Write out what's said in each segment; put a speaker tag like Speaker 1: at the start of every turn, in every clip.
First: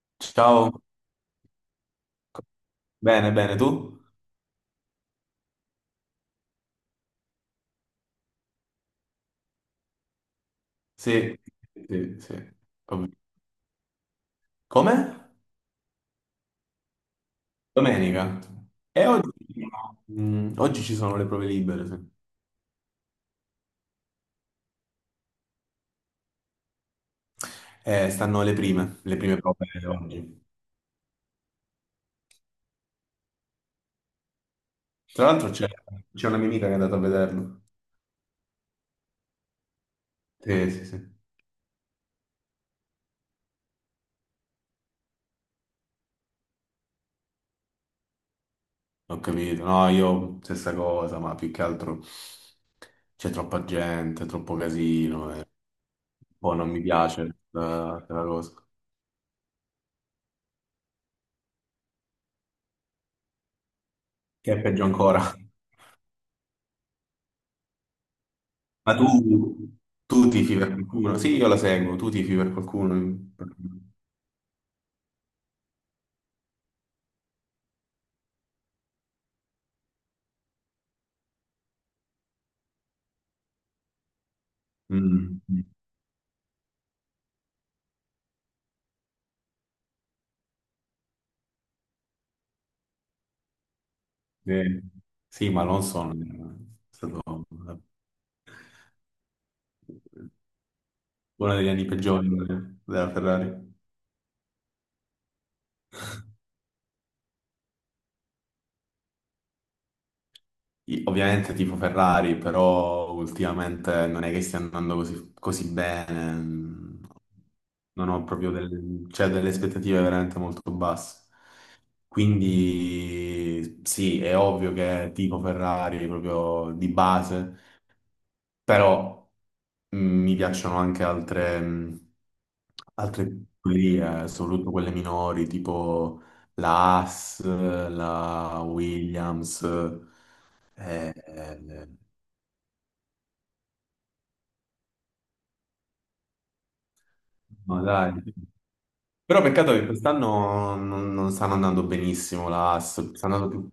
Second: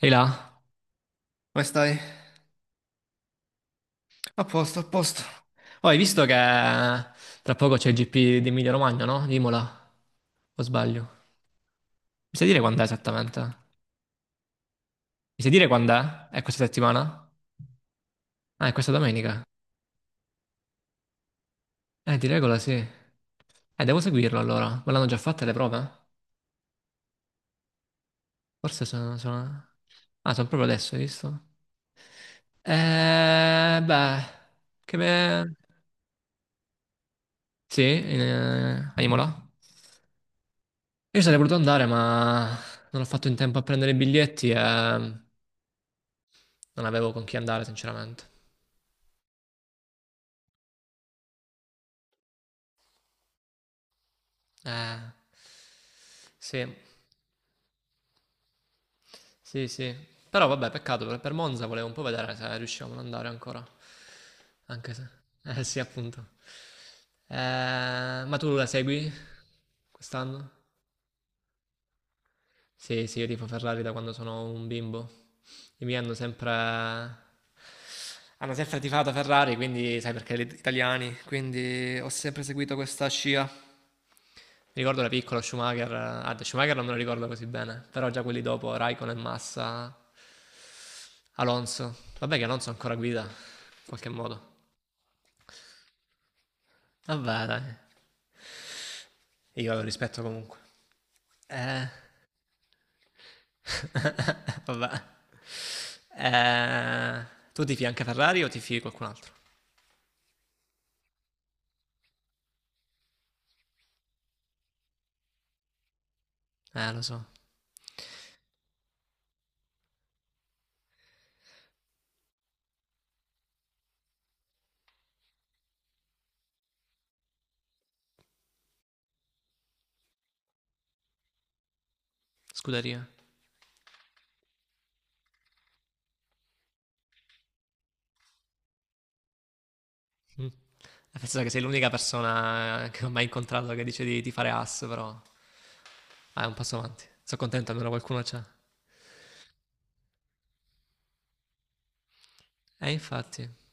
Speaker 1: Sei là?
Speaker 2: Ciao,
Speaker 1: Come stai?
Speaker 2: bene, bene, tu?
Speaker 1: A posto, a posto. Oh, hai visto che tra poco c'è il GP di Emilia Romagna, no? Di Imola, o sbaglio?
Speaker 2: Sì, sì,
Speaker 1: Mi sai
Speaker 2: sì.
Speaker 1: dire quando è
Speaker 2: Vabbè.
Speaker 1: esattamente? Mi
Speaker 2: Come?
Speaker 1: sai dire quando è? È questa settimana?
Speaker 2: Domenica.
Speaker 1: Ah, è questa
Speaker 2: E oggi,
Speaker 1: domenica?
Speaker 2: oggi ci sono le prove libere, sì.
Speaker 1: Di regola sì. Devo seguirlo allora. Ma l'hanno già fatte le prove?
Speaker 2: Stanno
Speaker 1: Forse sono...
Speaker 2: le prime prove
Speaker 1: sono... Ah,
Speaker 2: oggi.
Speaker 1: sono proprio adesso, hai visto? Beh, che
Speaker 2: Tra l'altro
Speaker 1: me.
Speaker 2: c'è una mia amica che è andata a vederlo.
Speaker 1: Sì, a Imola?
Speaker 2: Sì, sì, sì,
Speaker 1: Io sarei voluto andare, ma non ho fatto in tempo a prendere i biglietti e non avevo con chi andare, sinceramente.
Speaker 2: ho capito. No, io stessa cosa, ma più che altro c'è troppa gente, troppo
Speaker 1: Eh.
Speaker 2: casino e poi
Speaker 1: Sì,
Speaker 2: non mi piace la cosa.
Speaker 1: sì, sì. Però vabbè, peccato, per Monza volevo un po' vedere se riuscivamo ad andare ancora.
Speaker 2: Che è peggio
Speaker 1: Anche se.
Speaker 2: ancora.
Speaker 1: Eh sì, appunto. Eh, ma tu la
Speaker 2: Ma tu,
Speaker 1: segui
Speaker 2: tu
Speaker 1: quest'anno?
Speaker 2: tifi per qualcuno? Sì, io la seguo, tu tifi per
Speaker 1: Sì, sì,
Speaker 2: qualcuno?
Speaker 1: io tifo Ferrari da quando sono un bimbo. I miei hanno sempre... Hanno sempre tifato Ferrari, quindi sai perché gli italiani, quindi ho sempre seguito questa scia. Mi ricordo la
Speaker 2: Mm,
Speaker 1: piccola Schumacher, Schumacher non me lo ricordo così bene, però già quelli dopo, Raikkonen, Massa, Alonso. Vabbè che Alonso ancora guida, in qualche modo.
Speaker 2: eh, sì, ma Alonso è stato
Speaker 1: Vabbè dai, io lo rispetto comunque.
Speaker 2: uno degli anni
Speaker 1: Eh,
Speaker 2: peggiori della Ferrari.
Speaker 1: vabbè. Eh, Tu tifi anche Ferrari o tifi qualcun altro?
Speaker 2: Io ovviamente tipo Ferrari, però ultimamente non è che stia andando così, così bene.
Speaker 1: Lo so,
Speaker 2: Non ho proprio delle, cioè, delle aspettative veramente molto basse. Quindi sì, è ovvio che tipo Ferrari proprio di base. Però mi piacciono anche altre,
Speaker 1: scuderia.
Speaker 2: altre librerie, soprattutto quelle minori, tipo la Haas, la Williams.
Speaker 1: Mm.
Speaker 2: Eh,
Speaker 1: Penso che sei l'unica persona che ho mai incontrato che dice di fare ass, però vai un passo avanti. Sono contento,
Speaker 2: no,
Speaker 1: almeno
Speaker 2: dai.
Speaker 1: qualcuno c'è.
Speaker 2: Però peccato che quest'anno non stanno andando benissimo la Haas, sta
Speaker 1: Infatti.
Speaker 2: andando più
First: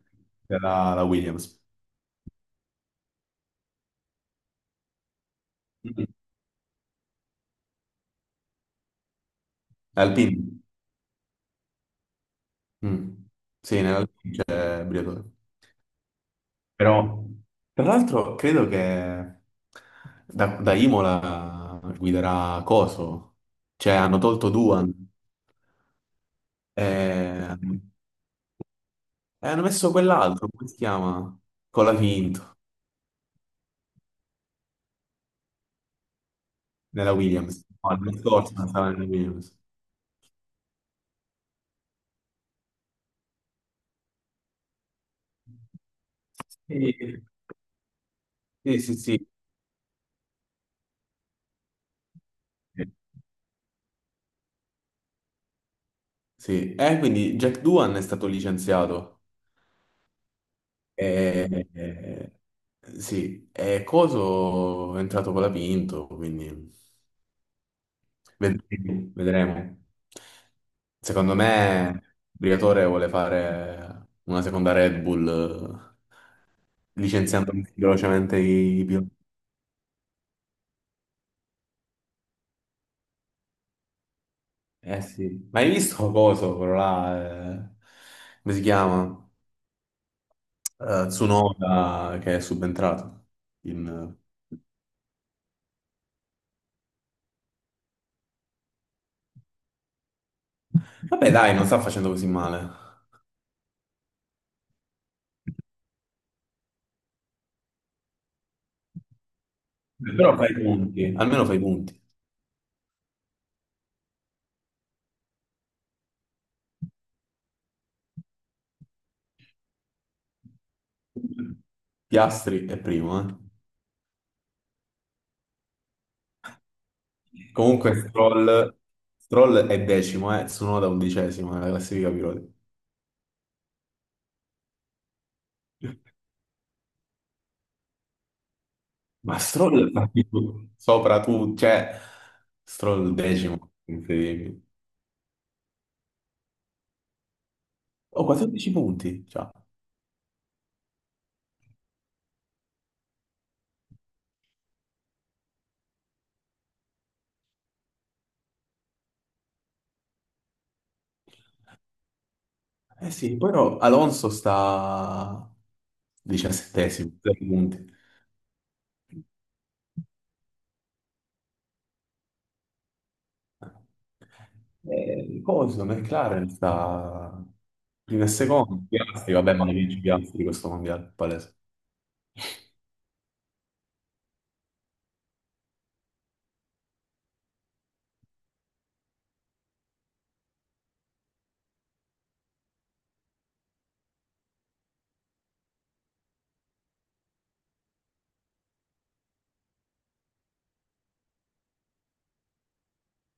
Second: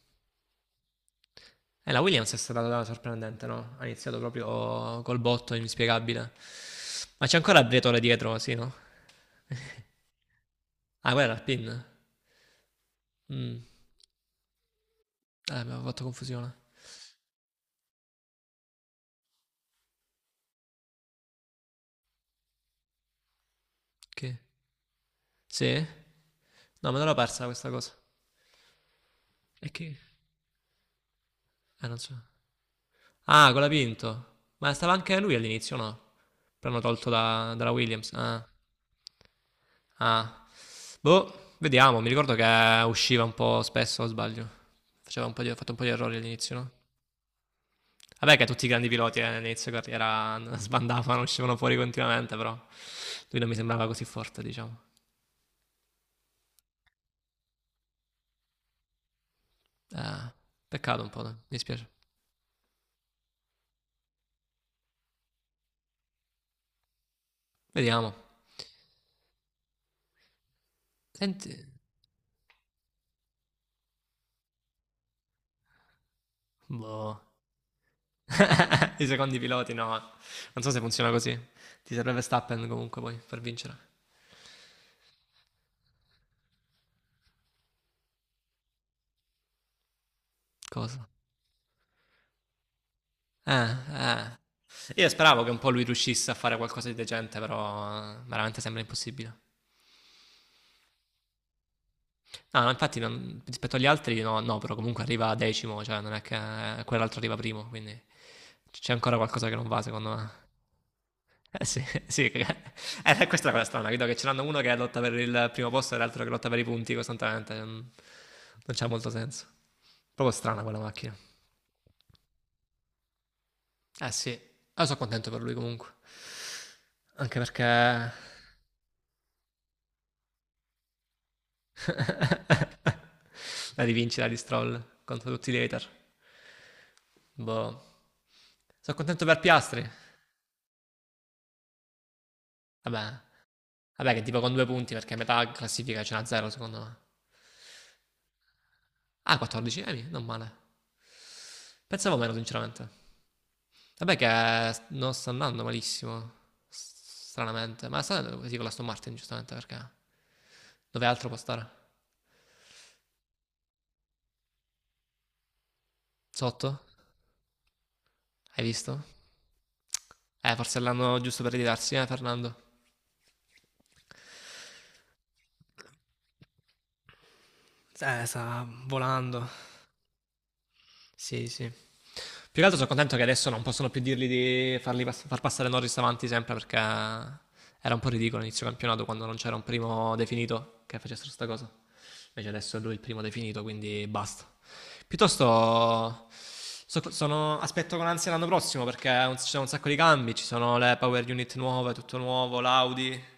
Speaker 2: per la Williams.
Speaker 1: E la Williams è stata sorprendente, no? Ha iniziato proprio col botto
Speaker 2: Mm.
Speaker 1: inspiegabile. Ma c'è ancora Briatore dietro, sì, no?
Speaker 2: Alpine.
Speaker 1: Ah, quella era il pin.
Speaker 2: Mm.
Speaker 1: Mm.
Speaker 2: Sì, nell'Alpine c'è Briatore.
Speaker 1: Abbiamo fatto confusione.
Speaker 2: Però tra l'altro credo che da Imola guiderà Coso, cioè hanno
Speaker 1: Che?
Speaker 2: tolto Duan
Speaker 1: Sì? No, me l'ero persa
Speaker 2: e,
Speaker 1: questa cosa.
Speaker 2: e hanno
Speaker 1: E che?
Speaker 2: messo quell'altro, come si chiama?
Speaker 1: Non so.
Speaker 2: Colafinto,
Speaker 1: Ah, con la Pinto. Ma stava anche lui all'inizio, no? Però hanno tolto
Speaker 2: nella
Speaker 1: da-
Speaker 2: Williams.
Speaker 1: dalla
Speaker 2: No,
Speaker 1: Williams.
Speaker 2: l'anno
Speaker 1: Ah.
Speaker 2: scorso non stava nella Williams.
Speaker 1: Ah. Boh, vediamo. Mi ricordo che usciva un po' spesso, o sbaglio. Faceva un po' di, Ha fatto un po' di errori all'inizio, no?
Speaker 2: Sì,
Speaker 1: Vabbè che tutti i
Speaker 2: sì,
Speaker 1: grandi
Speaker 2: sì.
Speaker 1: piloti
Speaker 2: Sì.
Speaker 1: all'inizio carriera sbandavano, uscivano fuori continuamente, però lui non mi sembrava così forte, diciamo.
Speaker 2: Sì. E quindi Jack Duan è stato licenziato.
Speaker 1: Eh, Peccato un
Speaker 2: E,
Speaker 1: po', dai, mi dispiace.
Speaker 2: e- sì, e Coso è entrato con la Pinto, quindi...
Speaker 1: Vediamo.
Speaker 2: Vedremo. Vedremo. Secondo
Speaker 1: Senti,
Speaker 2: me, Briatore vuole fare una seconda Red Bull,
Speaker 1: boh.
Speaker 2: licenziando velocemente i
Speaker 1: I
Speaker 2: piloti.
Speaker 1: secondi piloti no, non so se funziona così. Ti serve Verstappen comunque poi per vincere.
Speaker 2: Eh sì, ma hai visto cosa quello là? Come si chiama?
Speaker 1: Cosa?
Speaker 2: Tsunoda che è subentrato. in-
Speaker 1: Eh. Io speravo che un po' lui riuscisse a fare qualcosa di decente, però veramente sembra impossibile.
Speaker 2: Vabbè, dai, non sta facendo così
Speaker 1: No, no,
Speaker 2: male.
Speaker 1: infatti rispetto agli altri no, no, però comunque arriva decimo, cioè non è che quell'altro arriva primo, quindi c'è ancora qualcosa che non va secondo
Speaker 2: Però
Speaker 1: me.
Speaker 2: fai i punti, almeno fai
Speaker 1: Eh
Speaker 2: i
Speaker 1: sì,
Speaker 2: punti.
Speaker 1: sì, questa è la cosa strana, vedo che ce n'hanno uno che lotta per il primo posto e l'altro che lotta per i punti costantemente, non c'ha molto senso. Proprio strana quella macchina.
Speaker 2: Piastri è primo, eh.
Speaker 1: Eh sì, io sono contento per lui comunque, anche perché
Speaker 2: Comunque
Speaker 1: la
Speaker 2: Stroll, Stroll è decimo, Tsunoda undicesimo nella classifica piloti.
Speaker 1: rivincita di Stroll contro tutti i hater. Boh, sono contento
Speaker 2: Ma
Speaker 1: per Piastri,
Speaker 2: Stroll fa tipo sopra tu, cioè Stroll
Speaker 1: vabbè,
Speaker 2: decimo,
Speaker 1: vabbè che tipo con
Speaker 2: incredibile.
Speaker 1: due punti perché a metà classifica ce n'ha zero secondo me.
Speaker 2: Oh, 14 punti,
Speaker 1: Ah,
Speaker 2: già.
Speaker 1: 14, non male. Pensavo meno, sinceramente. Vabbè che non sta andando malissimo, stranamente. Ma sta andando così con la Aston Martin, giustamente, perché. Dove altro può stare?
Speaker 2: Eh sì, però Alonso sta
Speaker 1: Sotto?
Speaker 2: diciassettesimo, 3 punti.
Speaker 1: Hai visto? Forse l'hanno giusto per ritirarsi, Fernando?
Speaker 2: Coso, McLaren sta prima e
Speaker 1: Sta
Speaker 2: secondo, Piastri,
Speaker 1: volando.
Speaker 2: vabbè, ma ne vince Piastri questo mondiale,
Speaker 1: Sì,
Speaker 2: palese.
Speaker 1: sì. Più che altro sono contento che adesso non possono più dirgli di farli far passare Norris avanti sempre perché era un po' ridicolo inizio campionato quando non c'era un primo definito che facessero sta cosa. Invece adesso è lui il primo definito, quindi basta. Piuttosto aspetto con ansia l'anno prossimo perché ci sono un sacco di cambi, ci sono le power unit nuove, tutto nuovo, l'Audi.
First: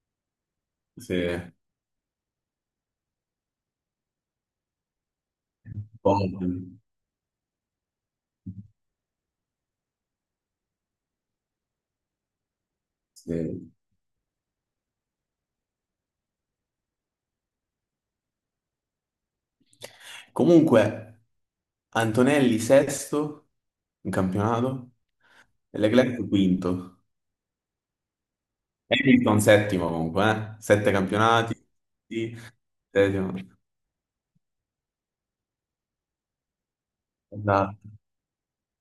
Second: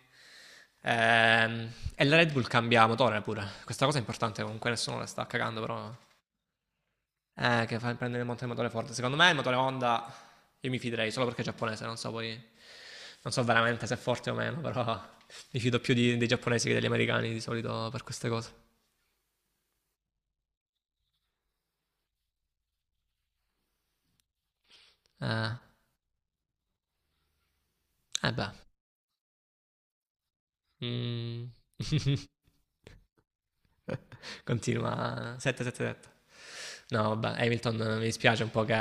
Speaker 2: Sì.
Speaker 1: E la Red Bull cambia motore pure. Questa cosa è importante, comunque nessuno la sta cagando, però
Speaker 2: Poi,
Speaker 1: che fa prendere il motore forte. Secondo me il motore Honda io mi fiderei solo perché è giapponese, non so poi. Non so
Speaker 2: sì.
Speaker 1: veramente se è forte o meno, però mi fido più dei giapponesi che degli americani di solito per queste cose.
Speaker 2: Comunque, Antonelli sesto in campionato
Speaker 1: Eh,
Speaker 2: e Leclerc quinto.
Speaker 1: eh beh.
Speaker 2: Hamilton settimo comunque, eh? Sette
Speaker 1: Mm.
Speaker 2: campionati. Sì, settimo.
Speaker 1: Continua 777. No, vabbè,
Speaker 2: Esatto.
Speaker 1: Hamilton mi dispiace un po' che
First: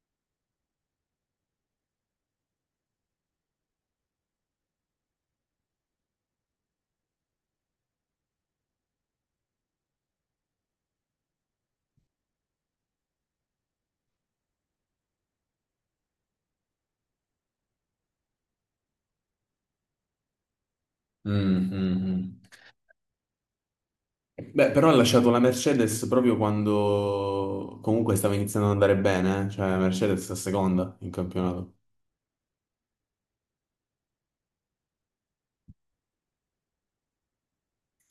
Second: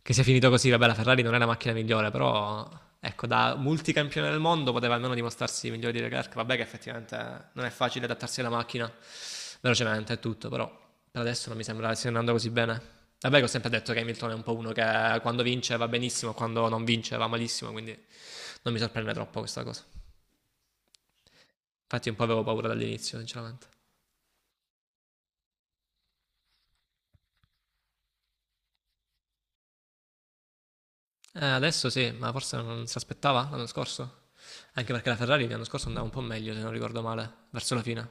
Speaker 1: Che sia finito così, vabbè, la Ferrari non è la macchina migliore, però ecco, da multicampione del mondo poteva almeno dimostrarsi migliore di Leclerc. Vabbè che effettivamente non è facile adattarsi alla macchina velocemente e tutto, però per adesso non mi sembra stia andando così bene. Vabbè, che ho sempre detto che Hamilton è un po' uno che quando vince va benissimo, quando non vince va malissimo, quindi non mi sorprende troppo questa cosa.
Speaker 2: Mm, mm,
Speaker 1: Infatti un po'
Speaker 2: mm.
Speaker 1: avevo paura dall'inizio, sinceramente.
Speaker 2: Beh, però ha lasciato la Mercedes proprio quando comunque stava iniziando ad andare bene, eh? Cioè la Mercedes è seconda in campionato.
Speaker 1: Adesso sì, ma forse non si aspettava l'anno scorso. Anche perché la Ferrari l'anno scorso andava un po' meglio, se non ricordo male, verso la fine.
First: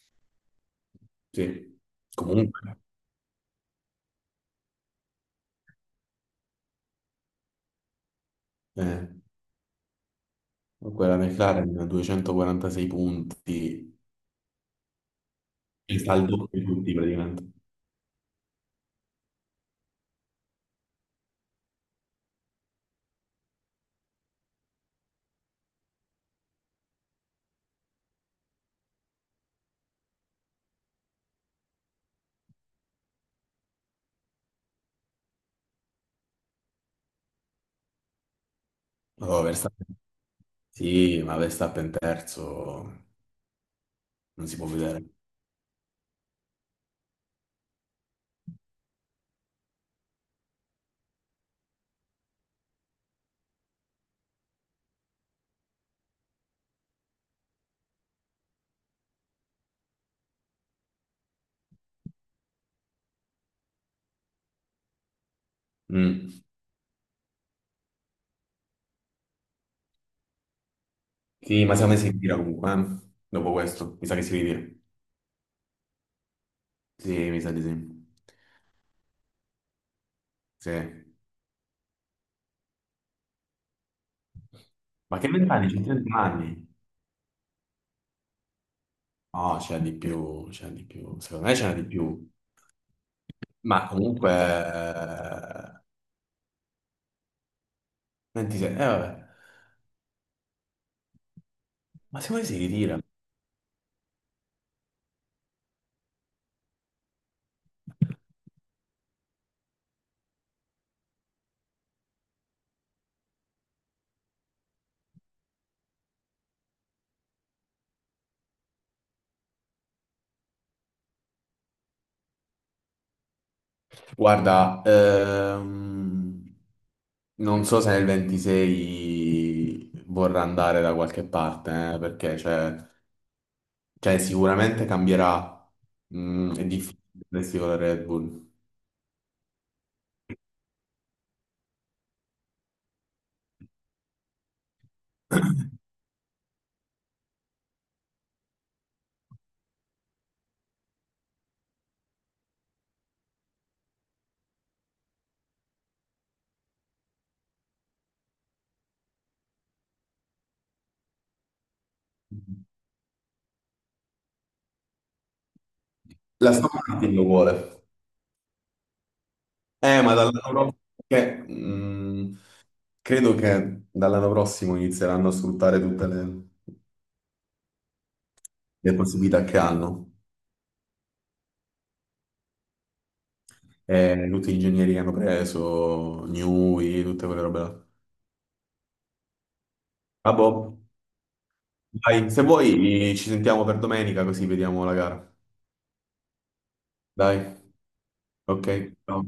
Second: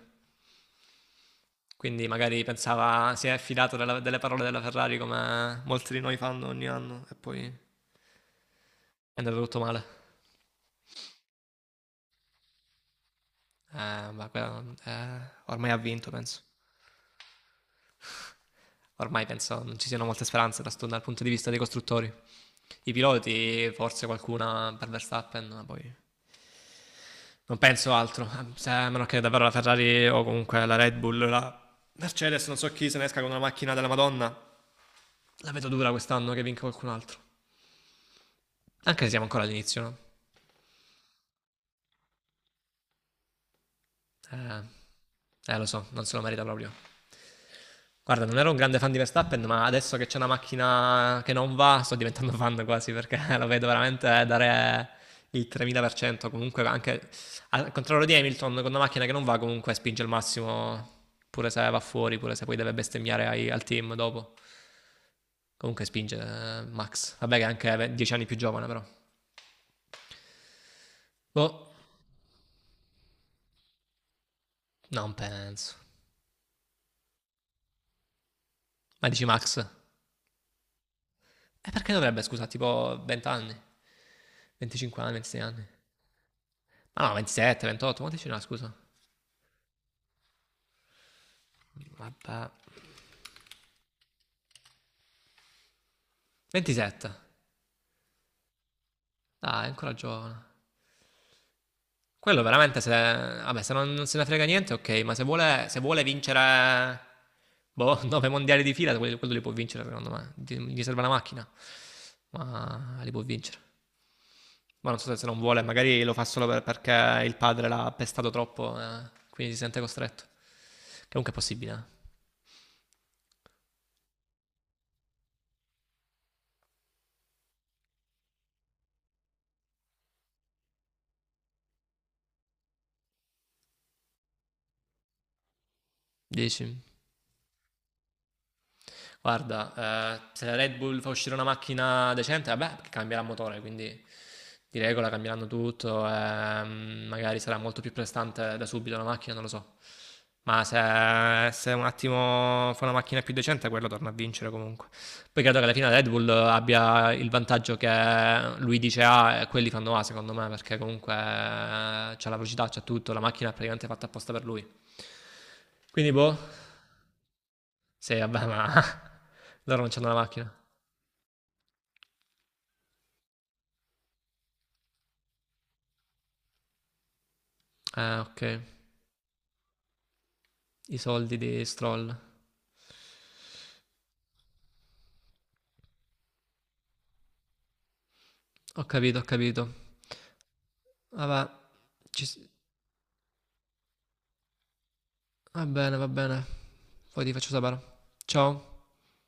Speaker 2: Sì,
Speaker 1: Quindi magari
Speaker 2: comunque,
Speaker 1: pensava si è affidato della delle parole della Ferrari come molti di noi fanno ogni anno e poi è
Speaker 2: eh,
Speaker 1: andato tutto male.
Speaker 2: quella McLaren 246 punti,
Speaker 1: Ma quello, ormai ha
Speaker 2: il
Speaker 1: vinto, penso.
Speaker 2: saldo di tutti praticamente.
Speaker 1: Ormai penso non ci siano molte speranze da dal punto di vista dei costruttori. I piloti, forse qualcuna per Verstappen, ma poi non penso altro. A meno che davvero la Ferrari o comunque la Red Bull, la Mercedes, non so chi se ne esca con una macchina della Madonna. La vedo dura quest'anno che vinca qualcun altro. Anche se siamo
Speaker 2: Oh,
Speaker 1: ancora all'inizio,
Speaker 2: Verstappen.
Speaker 1: no?
Speaker 2: Sì, ma Verstappen terzo non si
Speaker 1: Eh,
Speaker 2: può vedere.
Speaker 1: Lo so, non se lo merita proprio. Guarda, non ero un grande fan di Verstappen, ma adesso che c'è una macchina che non va, sto diventando fan quasi perché lo vedo veramente dare il 3000%. Comunque, anche al contrario di Hamilton, con una macchina che non va, comunque spinge il massimo, pure se va fuori, pure se poi deve bestemmiare al team dopo. Comunque spinge
Speaker 2: Mm.
Speaker 1: Max. Vabbè, che è anche 10 anni più giovane, però.
Speaker 2: Sì,
Speaker 1: Boh,
Speaker 2: ma secondo me si ritira comunque, eh? Dopo questo, mi sa che si ritira.
Speaker 1: non penso.
Speaker 2: Sì, mi sa di sì.
Speaker 1: Ma dici Max?
Speaker 2: Sì.
Speaker 1: E perché dovrebbe, scusa, tipo 20 anni? 25 anni,
Speaker 2: Ma che
Speaker 1: 26 anni?
Speaker 2: vent'anni? C'è 30 anni?
Speaker 1: Ah no, 27, 28, quanti ce n'ha, scusa?
Speaker 2: No, c'è di più, c'è di più. Secondo me c'è di più.
Speaker 1: Vabbè.
Speaker 2: Ma comunque...
Speaker 1: 27.
Speaker 2: 26, vabbè.
Speaker 1: Dai, è ancora giovane.
Speaker 2: Ma
Speaker 1: Quello
Speaker 2: secondo me si
Speaker 1: veramente se.
Speaker 2: ritira.
Speaker 1: Vabbè, se non se ne frega niente, ok, ma se vuole vincere. Boh, 9 mondiali di fila, quello li può vincere, secondo me. Gli serve la macchina, ma li può vincere. Ma non so se non vuole, magari lo fa solo perché il padre l'ha pestato troppo, quindi si sente costretto. Che comunque è possibile, eh.
Speaker 2: Guarda, non so se nel 26 vorrà andare da qualche parte, perché cioè, cioè, sicuramente cambierà. Mm,
Speaker 1: 10.
Speaker 2: è difficile resti con la Red Bull.
Speaker 1: Guarda, se la Red Bull fa uscire una macchina decente, vabbè, perché cambierà motore, quindi di regola cambieranno tutto, magari sarà molto più prestante da subito la macchina, non lo so. Ma se un attimo fa una macchina più decente, quello torna a vincere comunque. Poi credo che alla fine la Red Bull abbia il vantaggio che lui dice A e quelli fanno A, secondo me, perché comunque c'ha la velocità, c'ha tutto, la macchina è praticamente fatta apposta per lui. Quindi boh,
Speaker 2: La Aston Martin lo vuole.
Speaker 1: sì, vabbè, ma loro non c'hanno la
Speaker 2: Ma dall'anno
Speaker 1: macchina.
Speaker 2: prossimo... che, credo che dall'anno prossimo inizieranno a sfruttare tutte
Speaker 1: Ah, ok.
Speaker 2: le possibilità che hanno.
Speaker 1: I soldi di Stroll.
Speaker 2: Tutti gli ingegneri che hanno preso, Newey, tutte quelle robe là.
Speaker 1: Ho capito, ho capito.
Speaker 2: Ah, boh.
Speaker 1: Vabbè, ci
Speaker 2: Dai,
Speaker 1: s-
Speaker 2: se vuoi, ci sentiamo per domenica così vediamo la gara.
Speaker 1: Va bene, va bene. Poi ti
Speaker 2: Dai,
Speaker 1: faccio sapere.
Speaker 2: ok.
Speaker 1: Ciao.
Speaker 2: Ciao.